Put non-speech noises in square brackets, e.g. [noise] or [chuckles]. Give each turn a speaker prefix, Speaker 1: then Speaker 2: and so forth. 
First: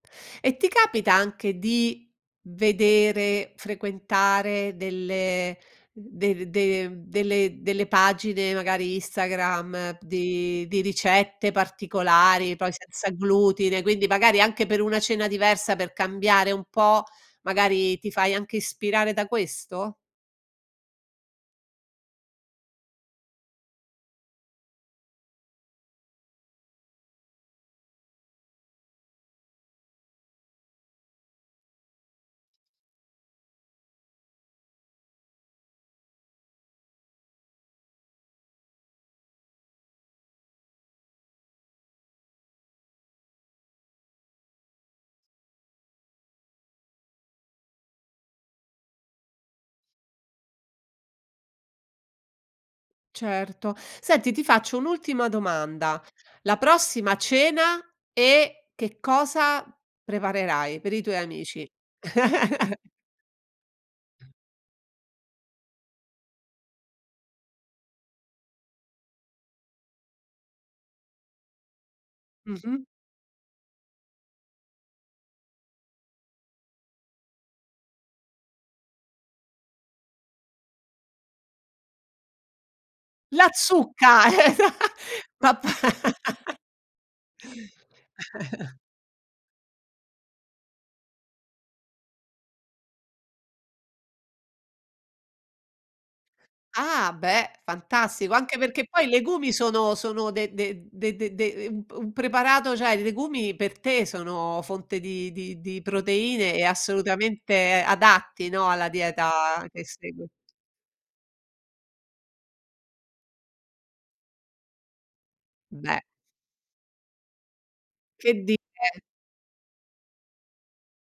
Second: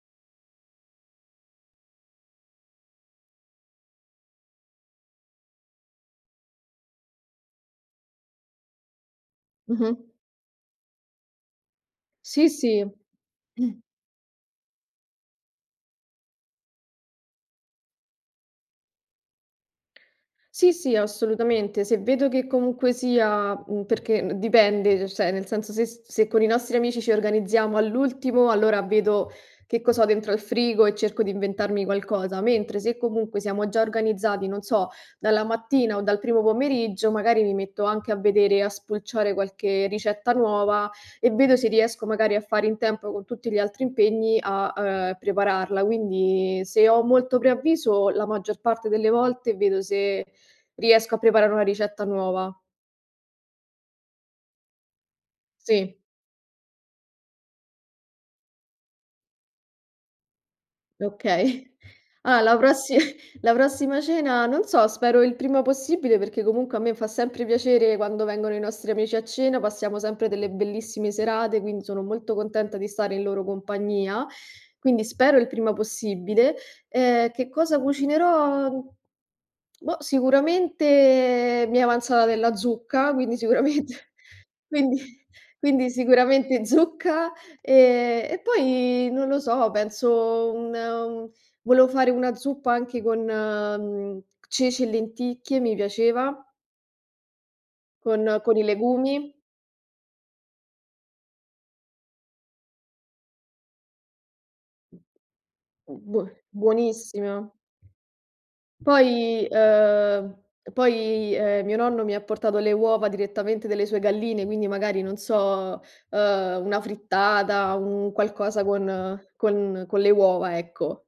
Speaker 1: E ti capita anche di vedere, frequentare delle de de mhmm, delle delle pagine, magari Instagram,
Speaker 2: Mh-mh.
Speaker 1: di di ricette
Speaker 2: Sì,
Speaker 1: particolari, poi
Speaker 2: sì,
Speaker 1: senza
Speaker 2: mh.
Speaker 1: glutine, quindi magari anche per una cena diversa, per cambiare un po', magari ti fai anche ispirare da questo?
Speaker 2: Sì, sì, assolutamente. Se vedo che comunque sia, mhmm, perché, mhmm, d dipende, cioè, nel senso, se se con i nostri amici ci organizziamo all'ultimo, allora vedo che cos'ho dentro al frigo e cerco di inventarmi qualcosa, mentre se comunque siamo già organizzati, non so, dalla mattina o dal primo pomeriggio, magari mi metto anche a vedere, a spulciare qualche ricetta nuova e vedo se riesco magari a fare in tempo con tutti gli altri impegni a, uhm, prepararla. Quindi, se ho molto preavviso, la maggior parte delle volte vedo se riesco a preparare una ricetta nuova.
Speaker 1: Certo, senti ti faccio un'ultima
Speaker 2: Sì.
Speaker 1: domanda, la prossima cena e che cosa preparerai per i tuoi
Speaker 2: Okay.
Speaker 1: amici?
Speaker 2: Allora la
Speaker 1: [chuckles]
Speaker 2: prossi la prossima cena, non so, spero il prima possibile perché comunque a me fa sempre piacere quando vengono i nostri amici a cena, passiamo sempre delle bellissime serate, quindi sono molto contenta
Speaker 1: Mh-mh.
Speaker 2: di stare in loro compagnia, quindi spero il prima possibile. Eh, che cosa cucinerò? Boh, sicuramente mi è avanzata della zucca, quindi
Speaker 1: La
Speaker 2: sicuramente
Speaker 1: zucca! esa
Speaker 2: quindi
Speaker 1: pa pà
Speaker 2: quindi sicuramente zucca, ehm, e
Speaker 1: [chuckles]
Speaker 2: poi non lo so, penso un u volevo fare una zuppa anche con, mhmm, ceci e lenticchie. Mi piaceva.
Speaker 1: Ah, beh,
Speaker 2: Con
Speaker 1: fantastico,
Speaker 2: con
Speaker 1: anche
Speaker 2: i
Speaker 1: perché poi i
Speaker 2: legumi.
Speaker 1: legumi sono sono de de de de de u un p un preparato, cioè i legumi per te sono fonte di di di
Speaker 2: Buo
Speaker 1: proteine e
Speaker 2: buonissimo.
Speaker 1: assolutamente adatti, no, alla
Speaker 2: Poi,
Speaker 1: dieta che segui.
Speaker 2: uhm, e poi, uhm, mio nonno mi ha portato le uova direttamente delle sue galline, quindi magari, non so,
Speaker 1: Beh!
Speaker 2: uhm, una frittata, un
Speaker 1: Che
Speaker 2: qualcosa
Speaker 1: dire!
Speaker 2: con con con le uova, ecco.